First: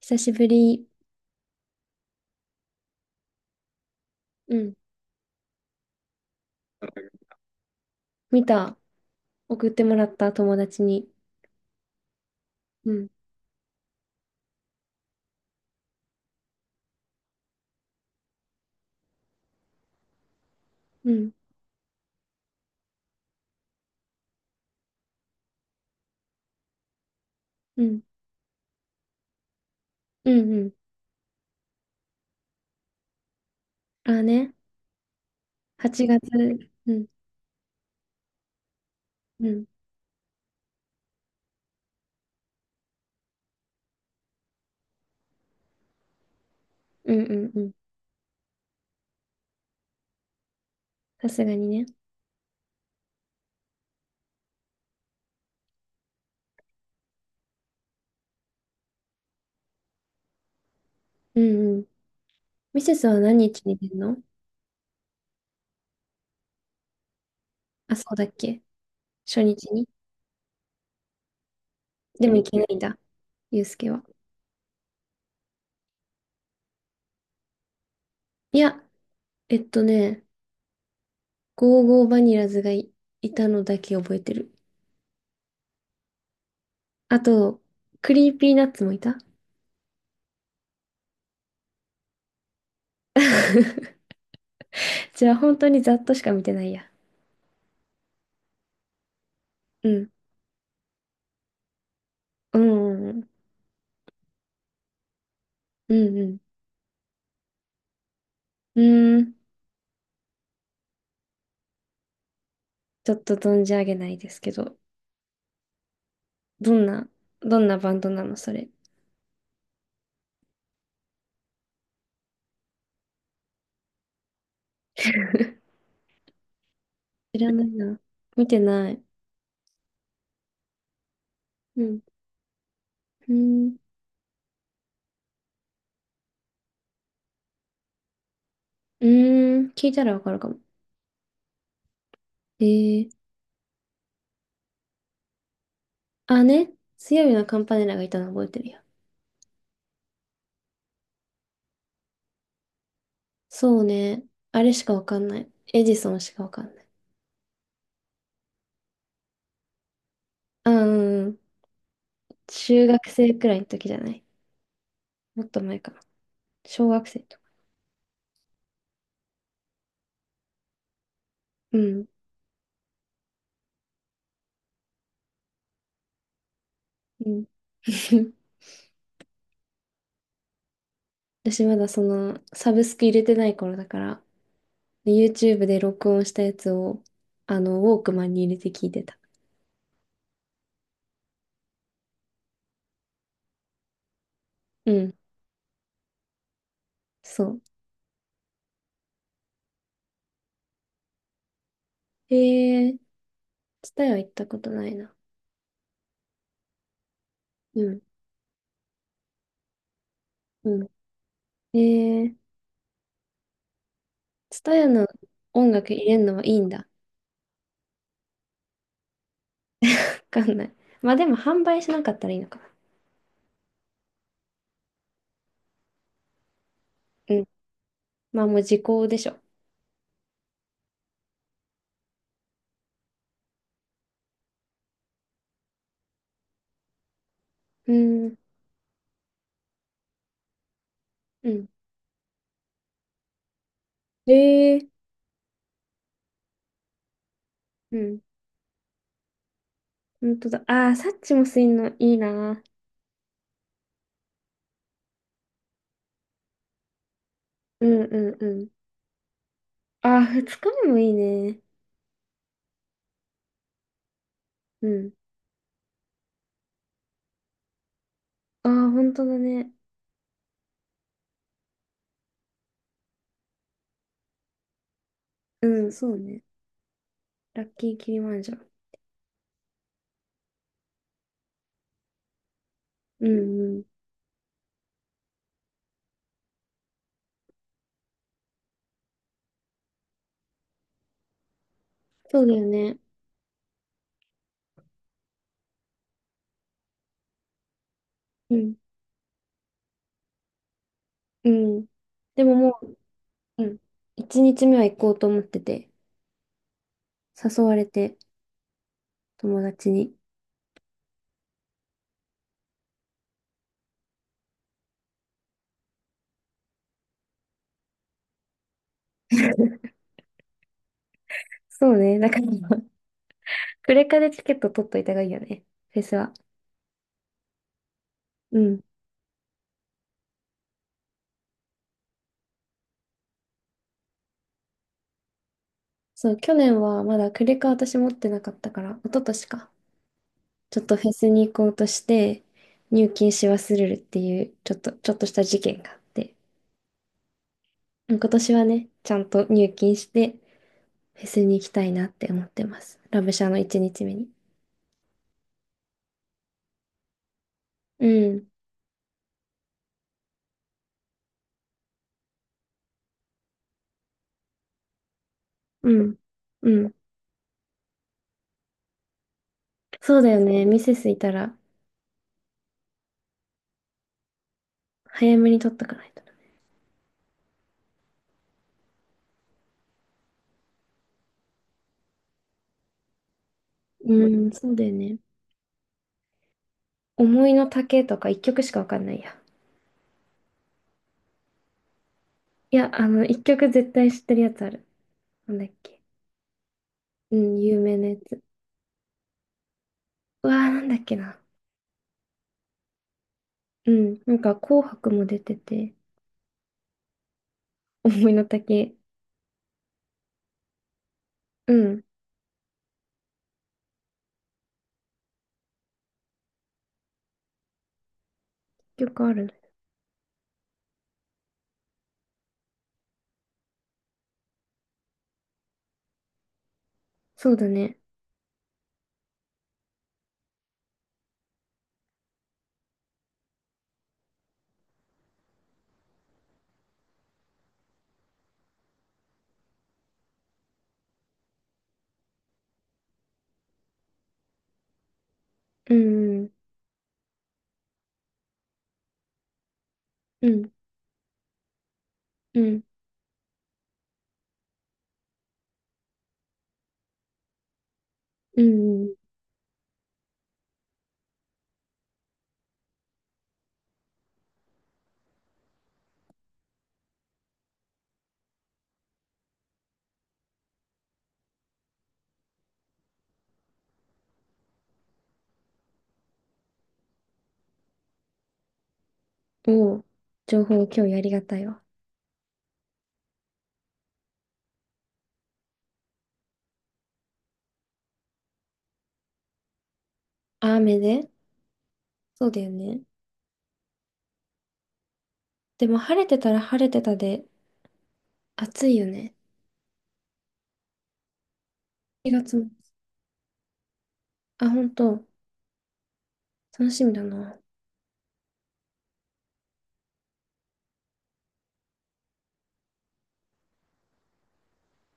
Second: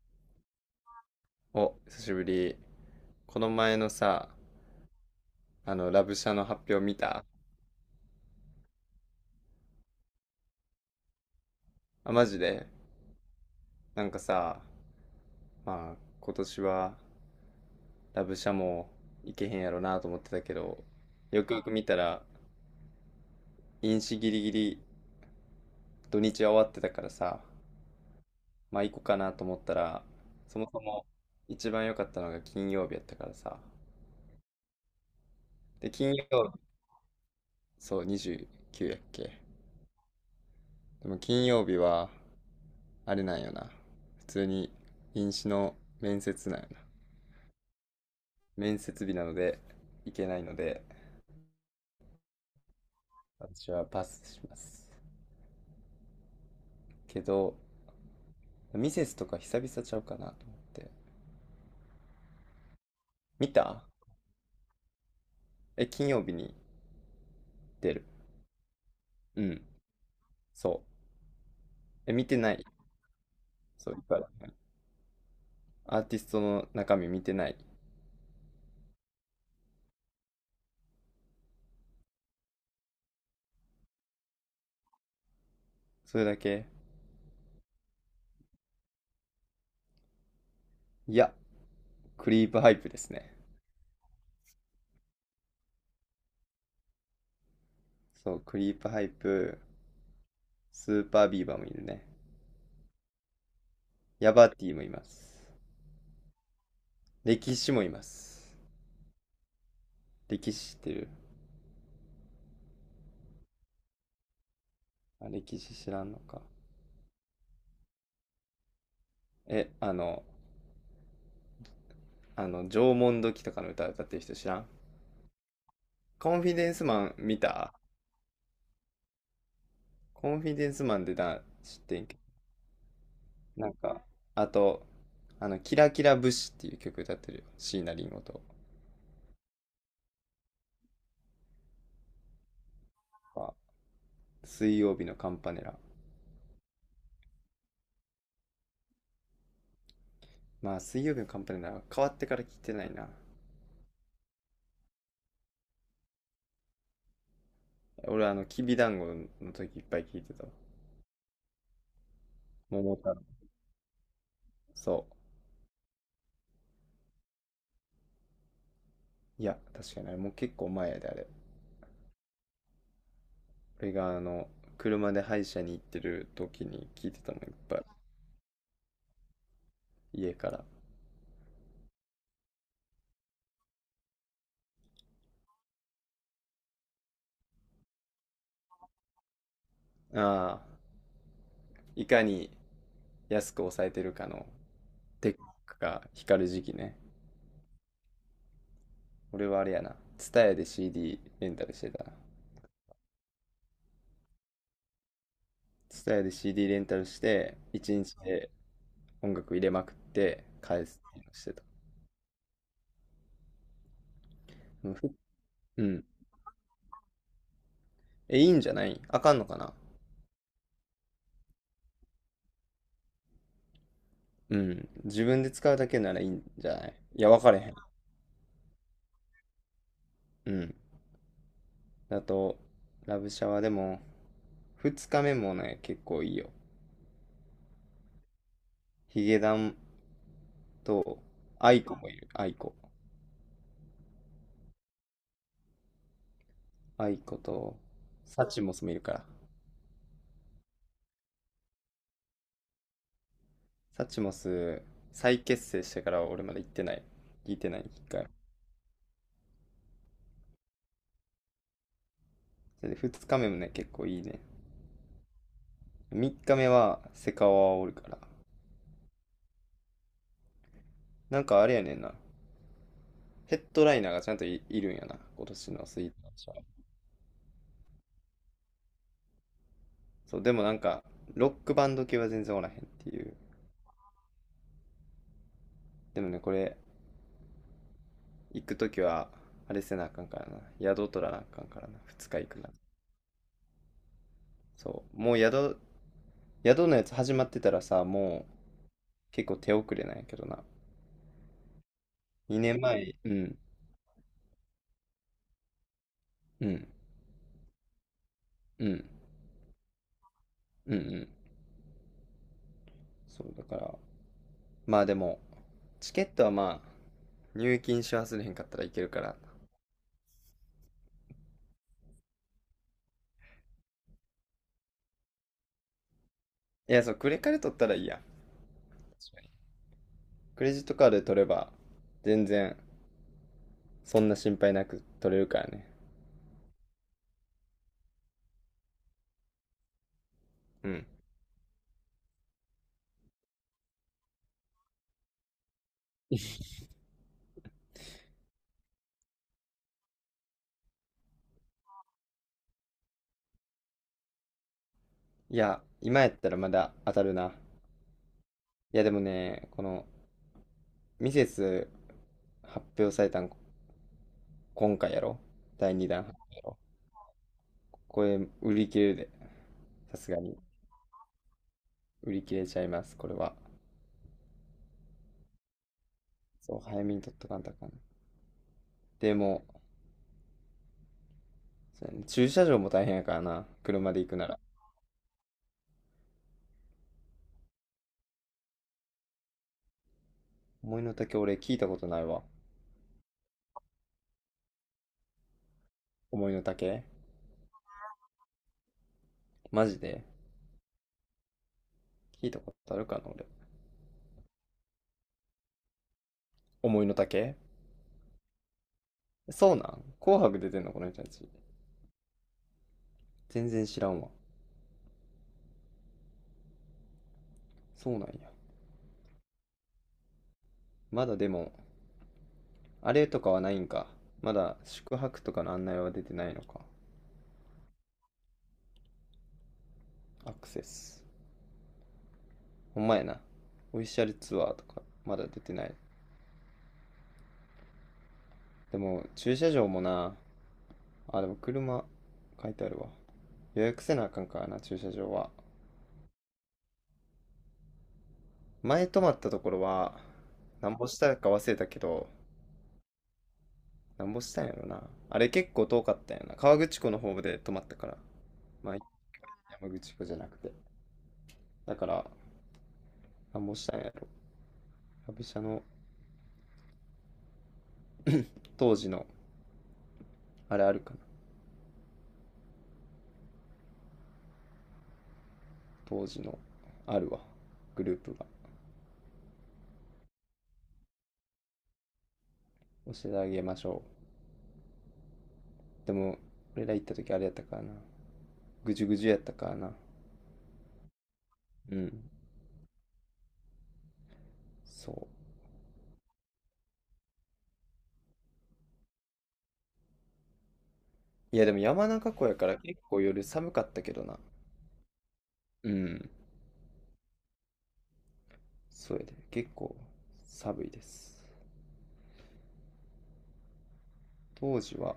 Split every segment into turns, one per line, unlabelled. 久しぶり。
お、久しぶり。この前のさ、
うん。
ラブシャの発表見た？
見た。送ってもらった、友達に。
あ、マジで。
うん。
なんかさ、まあ、今年はラブシャも行けへんやろなと思ってたけど、
うん。
よくよく見たら、飲酒ギリギリ土日は終わってたからさ、
うん。
まあ行こうかなと思ったら、
うん。
そ
う
も
ん。
そも一番良かったのが金曜日やったからさ。
ああね。
で、
8
金
月。
曜日、
うん。
そう、29やっけ。
うん。
でも金曜日は、あれなんよな。普通に飲酒の面接なんよな。
うんうんうん。
面接日なので行けないので、
さすがにね。
私はパスします。けど、ミセスとか久々ちゃうかなと思って。
うんうん。ミセスは何
見
日に
た？
出るの？
え、金曜日に出
あ、
る。
そうだっけ？初
うん、
日に？
そう。え、見
でも
て
行
な
け
い？
ないんだ。ユうスケ
そう、いっ
は。
ぱいあるアーティストの中身見てない。
いや、えっとね、ゴーゴーバニラズがいたのだけ覚えてる。
それだけ？
あと、クリーピーナッツもいた。
いや、クリープハイプですね。
じゃあ本当にざっとしか見てないや。
そう、クリープハイプ、
うん。
スーパービーバーもいるね。
うんうんうん。
ヤバティもいます。
うんうん。
歴史もいます。
うーん、
歴史知ってる？
ちょっと存じ上げないですけど、
あ、歴史知らんのか。
どんな、どんなバンドなの、それ？
え、縄文土器とかの歌歌ってる人知らん？ コンフィデンスマン
知
見
らない
た？
な。見てない。
コンフィデンスマンでな、知っ
う
て
ん。
んけど。
うー
なん
ん、
か、あと、キラキラ節っていう曲歌ってるよ。椎名林檎と
うーん、聞いたらわかるかも。えー、
か。水曜日のカンパネラ。
あ、ね。強いなカンパネラがいたの覚えてるよ。
まあ、水曜日のカンパネラは変わってから聞いてないな。
そうね。あれしかわかんない。エジソンしかわかんない。
俺、きびだんごの時いっぱい聞いてたわ。
あ、うん、うん。
桃
中学
太郎。
生くらいの時じゃない？
そ
もっと前かな。小学生とか。
う。いや、確かにあれもう結構前やで、あれ。
うん。
俺が車で歯医者に行ってる時に聞いて
う
たもん、
ん。
いっぱい。家から。
私まだその、サブスク入れてない頃だから、で YouTube で録音したやつを、あの、ウォークマンに入れて聞いてた。
ああ、いかに安く抑えてるかの
うん、
テックが光る時期ね。
そ
俺はあれやな。ツタヤで CD レンタルしてたな。
う。えー、ツタヤ行ったことないな。
ツタヤで CD レンタルして、
う
一
ん、
日で音楽入れまくって返
う
すっていうのしてた。
ん。えー、ツタヤ
うん。
の
ふ
音
う
楽入
ん。
れるのはいいんだ。わ
え、いいんじゃない？あかんのかな？
かんない。まあでも販売しなかったらいいのかな。
うん。自分で使うだけならいいんじゃない？いや、
う
わ
ん。
かれへん。
まあもう時効でしょ。
うん。だと、ラブシャワーでも、二日目もね、結構いいよ。
うん、
ヒゲダンと、
うん。
アイコもいる。アイコ。
えー、
アイコと、
うん。
サチモスもいるから。
本当だ。ああ、サッチもすいんのいいな。
サチモス、再結成してから俺まで行ってない。聞いてない、
うん
一
う
回。
んうん。ああ、二日目もいいね。
それで二日目もね、結構いいね。
うん。
三日目は、セカオワおるから。
ああ、本当だね。
なんかあれやねんな。ヘッドライナーがちゃんといるんやな。今
う
年の
ん、
スイ
そ
ート
うね。
ショー。
ラッキーキリマンジャロ。
そう、でもなんか、ロックバンド系は全然おらへんってい
う
う。
んうん。
でもね、これ、行くときは、あれせなあかんからな。宿取らなあかんからな。2日
そう
行
だ
く
よ
な。
ね。
そう。もう宿のやつ始まってたらさ、も
うん。
う結構手遅れなんやけどな。
うん。でも
2
も
年前、うん、
う、うん、一日目は行こうと思ってて、
うん、
誘われて、
うん、うん、
友達に。
うん。そう、だから、まあでも、チケットはまあ、入金し忘れへんかったらいけるから。
そうね。だから、クレカでチケット取っといた方がいいよね。フェスは。
いや、そう、クレカで取ったらいいやん。
うん。
確かにクレジットカードで取れば、全然、そんな心配なく取れるからね。
そう、去年はまだクレカ私持ってなかったから、一昨年か。ちょっ
う
と
ん。
フェスに行こうとして、入金し忘れるっていう、ちょっとした事件があって。今年はね、ちゃんと入金して、フェスに行きたいなって思ってます。ラブシャの一日目に。
いや、今やったらまだ当たるな。
うん。
いや、でもね、この、ミセス発表されたん今回やろ？
う
第
ん。
2弾発表や
う
ろ？
ん。
これ売り切れるで。さ
そう
す
だ
が
よ
に
ね。ミセスいたら、
売り切れちゃいます、これは。
早めに取っとかないとな。
そう、早めに取っとかんとあかん。でも、そうやね、駐車場も大変やからな、車で
う
行くな
ん、
ら。
そうだよね。思いの丈とか一曲しかわかんないや。
思いの丈？俺聞いたことないわ。
いや、あの、一曲絶対知ってるやつある。なんだっけ。
思いの丈？
うん、有名なやつ。
マジで
うわー、なんだっけな。
聞いたことあるかな、俺。
うん、なんか紅白も出てて、
思いの丈？
思いの丈。
そうなん？紅白出てんの、この人たち？
うん、
全然知らんわ。そうなんや。
曲あるね。
まだでも、あれとかはないんか。まだ宿泊とかの案内は出てないのか。
そうだね。
アクセス。ほんまやな。オフィシャルツアーとか、まだ出てない。でも、駐車場もな。あ、でも車、書いてあるわ。予約せなあかんからな、駐車場は。
うん、
前泊まったところは、
うん、
なんぼしたか忘れたけど、
うん、
なんぼしたんやろな。あれ結構遠かったんやな。河口湖の方で泊まったから。
う
まあ、
ん、うん。
山口湖じゃなくて。だから、なんぼしたんやろ。旅社の当時の、あれあるか？当時のあるわ、グループが。
おお、情報共有ありがたいわ。
教えてあげましょう。でも俺ら行った時あれやったからな、ぐじゅぐじゅやったからな。
あ、雨で。
うん。
そうだよね。
そう。
でも晴れてたら晴れてたで暑いよね。
いやでも山中
4
湖
月
や
末。
から結構夜寒かったけどな。
あ、本当。
うん。
楽しみだな。
そうやで、結構寒いです、当時は。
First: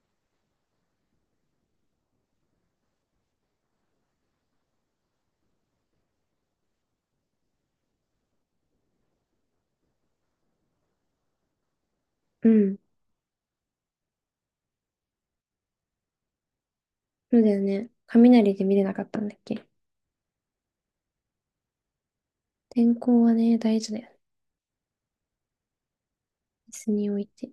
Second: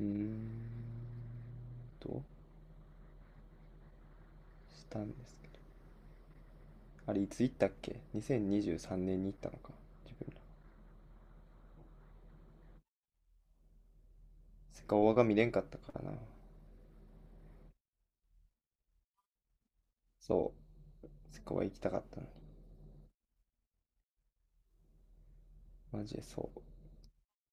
うーんとしたんですけど、あれいつ行ったっけ？ 2023 年にじゅうさんねんに行ったのか、自分ら。
うん。
セカオワが見れんかったからな。
そうだよね。雷で見れなかったんだっけ。
そう、セカオワ行きたかったのに。
天候はね、大事だよね。
マジでそう。
椅子に置いて。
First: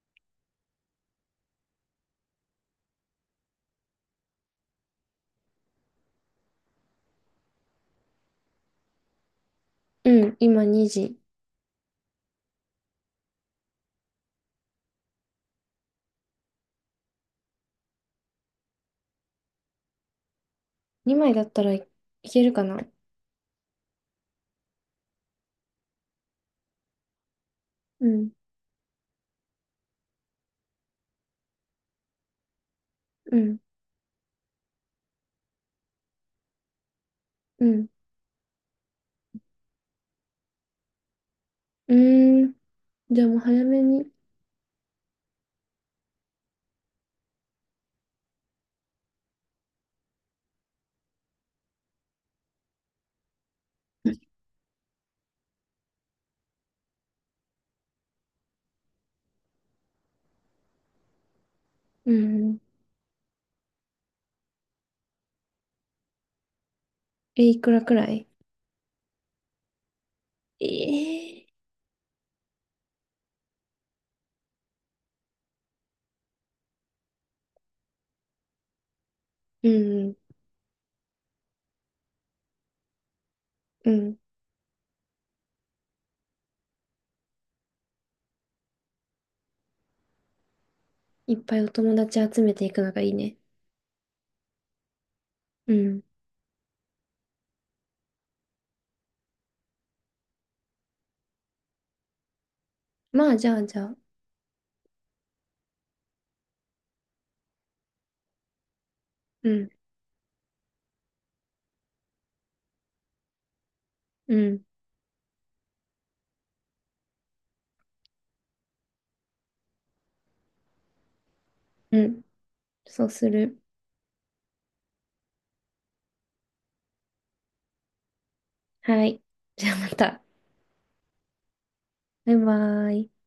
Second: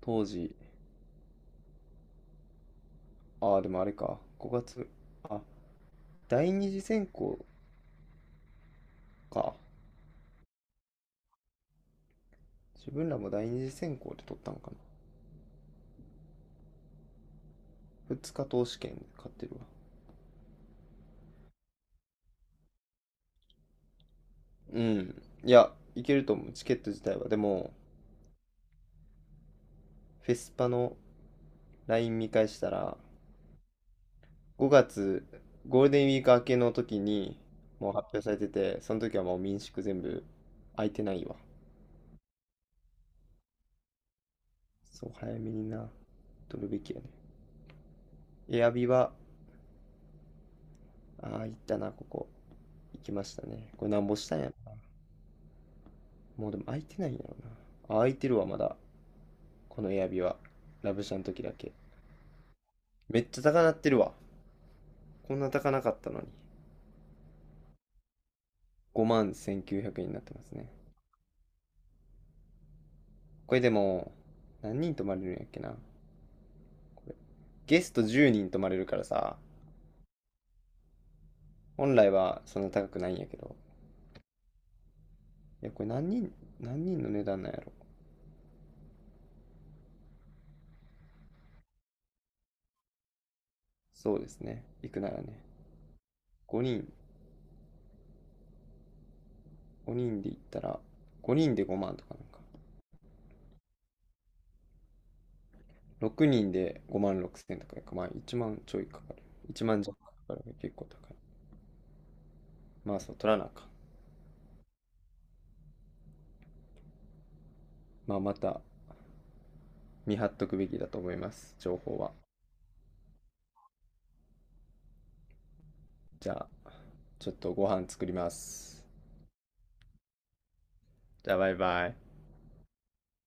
当時。ああ、でもあれか。5月。あ、第二次選考か。
うん、今2時。
自分らも第二次選考で取ったのかな。二日投資券で買ってるわ。
2枚だったらいけるかな。
うん。いや、いけると思う。チケット自体は。でも、
うん、
フェスパの LINE 見返したら、
うん、
5月、ゴールデンウィーク明けの時に、
うん。
もう発表されてて、その時はもう民宿全部空いてないわ。
うーん。じゃあもう早めに。
そう、早めにな、取るべきやね。エアビは、ああ、行ったな、ここ。行きましたね。これなんぼしたんやろ。もうでも開いてないんやろな。あ、開いてるわ、まだ。このエアビは。ラブシャの時だけ。
うん。
めっちゃ高なってるわ。こんな高なかったのに。
え、いくらくらい？
5万1900円になってますね。
ええ、
これでも、何人泊まれるんやっけな。これ。ゲスト10人泊まれるからさ、
うん、
本来はそんな高くないんやけど。
うん。
いや、これ何人の値段なんやろ。
いっぱいお友達集めていくのがいいね。
そうですね。行くならね。
うん。
5人、5人で行ったら、5人で5万とかなんか。
まあ、じゃあ。
6人で5万6千とかか、まあ1万ちょいかかる。
う
1
ん、
万弱かかるか結構高い。まあそう、取らなあかん。
うん、
まあまた見張っとくべきだと思います、情報
う
は。
ん。そうする。
じゃあ、ちょっとご飯作ります。
はい。じゃあまた。
じゃあ、バイバイ。
バイバイ。